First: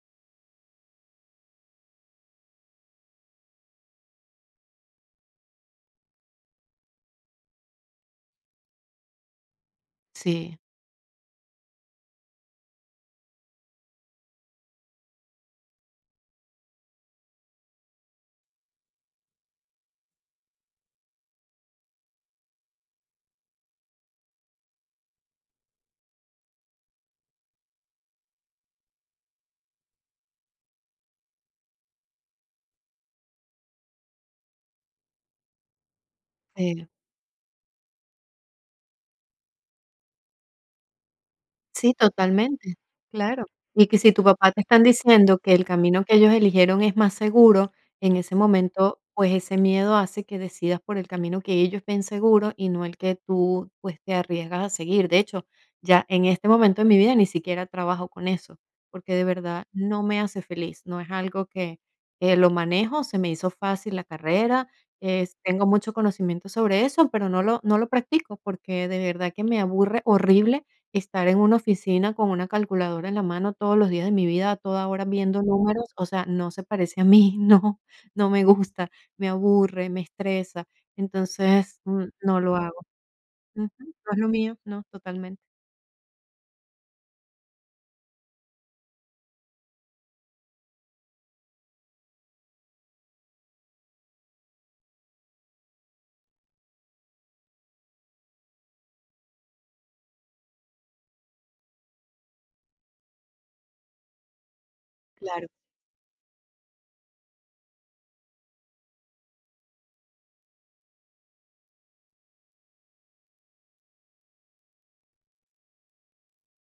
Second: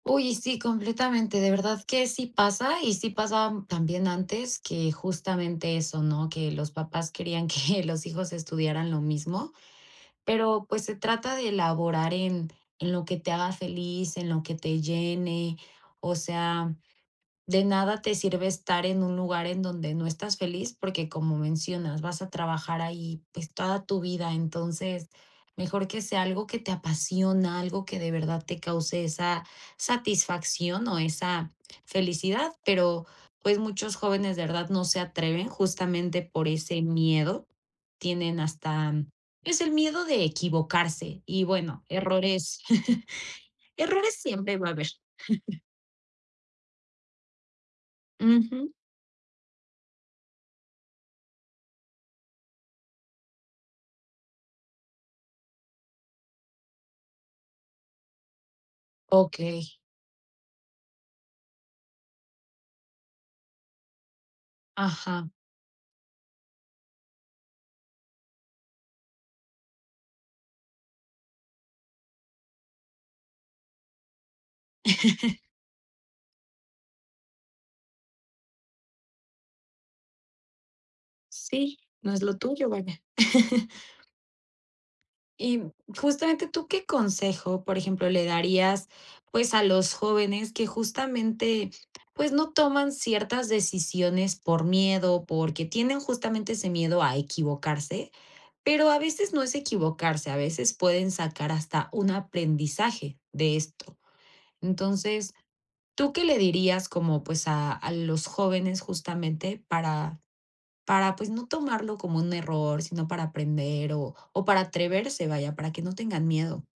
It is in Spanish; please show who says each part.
Speaker 1: Uy, y sí, completamente, de verdad que sí pasa, y sí pasaba también antes, que justamente eso, ¿no? Que los papás querían que los hijos estudiaran lo mismo,
Speaker 2: Sí.
Speaker 1: pero, pues se trata de laborar en, en lo que te haga feliz, en lo que te llene. O sea, de nada te sirve estar en un lugar en donde no estás feliz, porque, como mencionas, vas a trabajar ahí, pues, toda tu vida, entonces, mejor que sea algo que te apasiona, algo que de verdad te cause esa satisfacción o esa, felicidad, pero, pues muchos jóvenes de verdad no se atreven justamente por ese
Speaker 2: Pena.
Speaker 1: miedo, tienen hasta, es el miedo de equivocarse y bueno,
Speaker 2: Sí,
Speaker 1: errores,
Speaker 2: totalmente. Claro. Y que si
Speaker 1: errores
Speaker 2: tu papá
Speaker 1: siempre
Speaker 2: te
Speaker 1: va a
Speaker 2: están
Speaker 1: haber.
Speaker 2: diciendo que el camino que ellos eligieron es más seguro, en ese
Speaker 1: Ujú.
Speaker 2: momento, pues ese miedo hace que decidas por el camino que ellos ven seguro y no el que tú, pues, te arriesgas a seguir. De hecho, ya, en este momento de mi vida, ni siquiera trabajo con eso, porque de verdad
Speaker 1: Okey.
Speaker 2: no me hace feliz, no es algo que, que lo manejo, se me hizo fácil la carrera,
Speaker 1: Ajá.
Speaker 2: es tengo mucho conocimiento sobre eso, pero no lo no lo practico, porque de verdad que me aburre horrible estar en una oficina con una calculadora en la mano todos los días de mi vida, a toda hora viendo números, o sea, no se parece a mí, no, no me gusta, me aburre, me estresa,
Speaker 1: Sí,
Speaker 2: entonces n
Speaker 1: no es lo
Speaker 2: no lo
Speaker 1: tuyo,
Speaker 2: hago.
Speaker 1: vaya.
Speaker 2: Ujú. No es lo mío, no, totalmente.
Speaker 1: Y, mm, justamente, ¿tú qué consejo? Por ejemplo, le darías, pues, a los jóvenes que justamente, pues, no toman ciertas decisiones por miedo, porque tienen justamente ese miedo a equivocarse, pero a veces no es equivocarse, a veces pueden sacar hasta un aprendizaje de esto. Entonces,
Speaker 2: Claro.
Speaker 1: ¿tú qué le dirías como, pues, a a los jóvenes? Justamente para, para pues, no tomarlo como un error, sino para aprender o o para atreverse, vaya, para que no tengan miedo.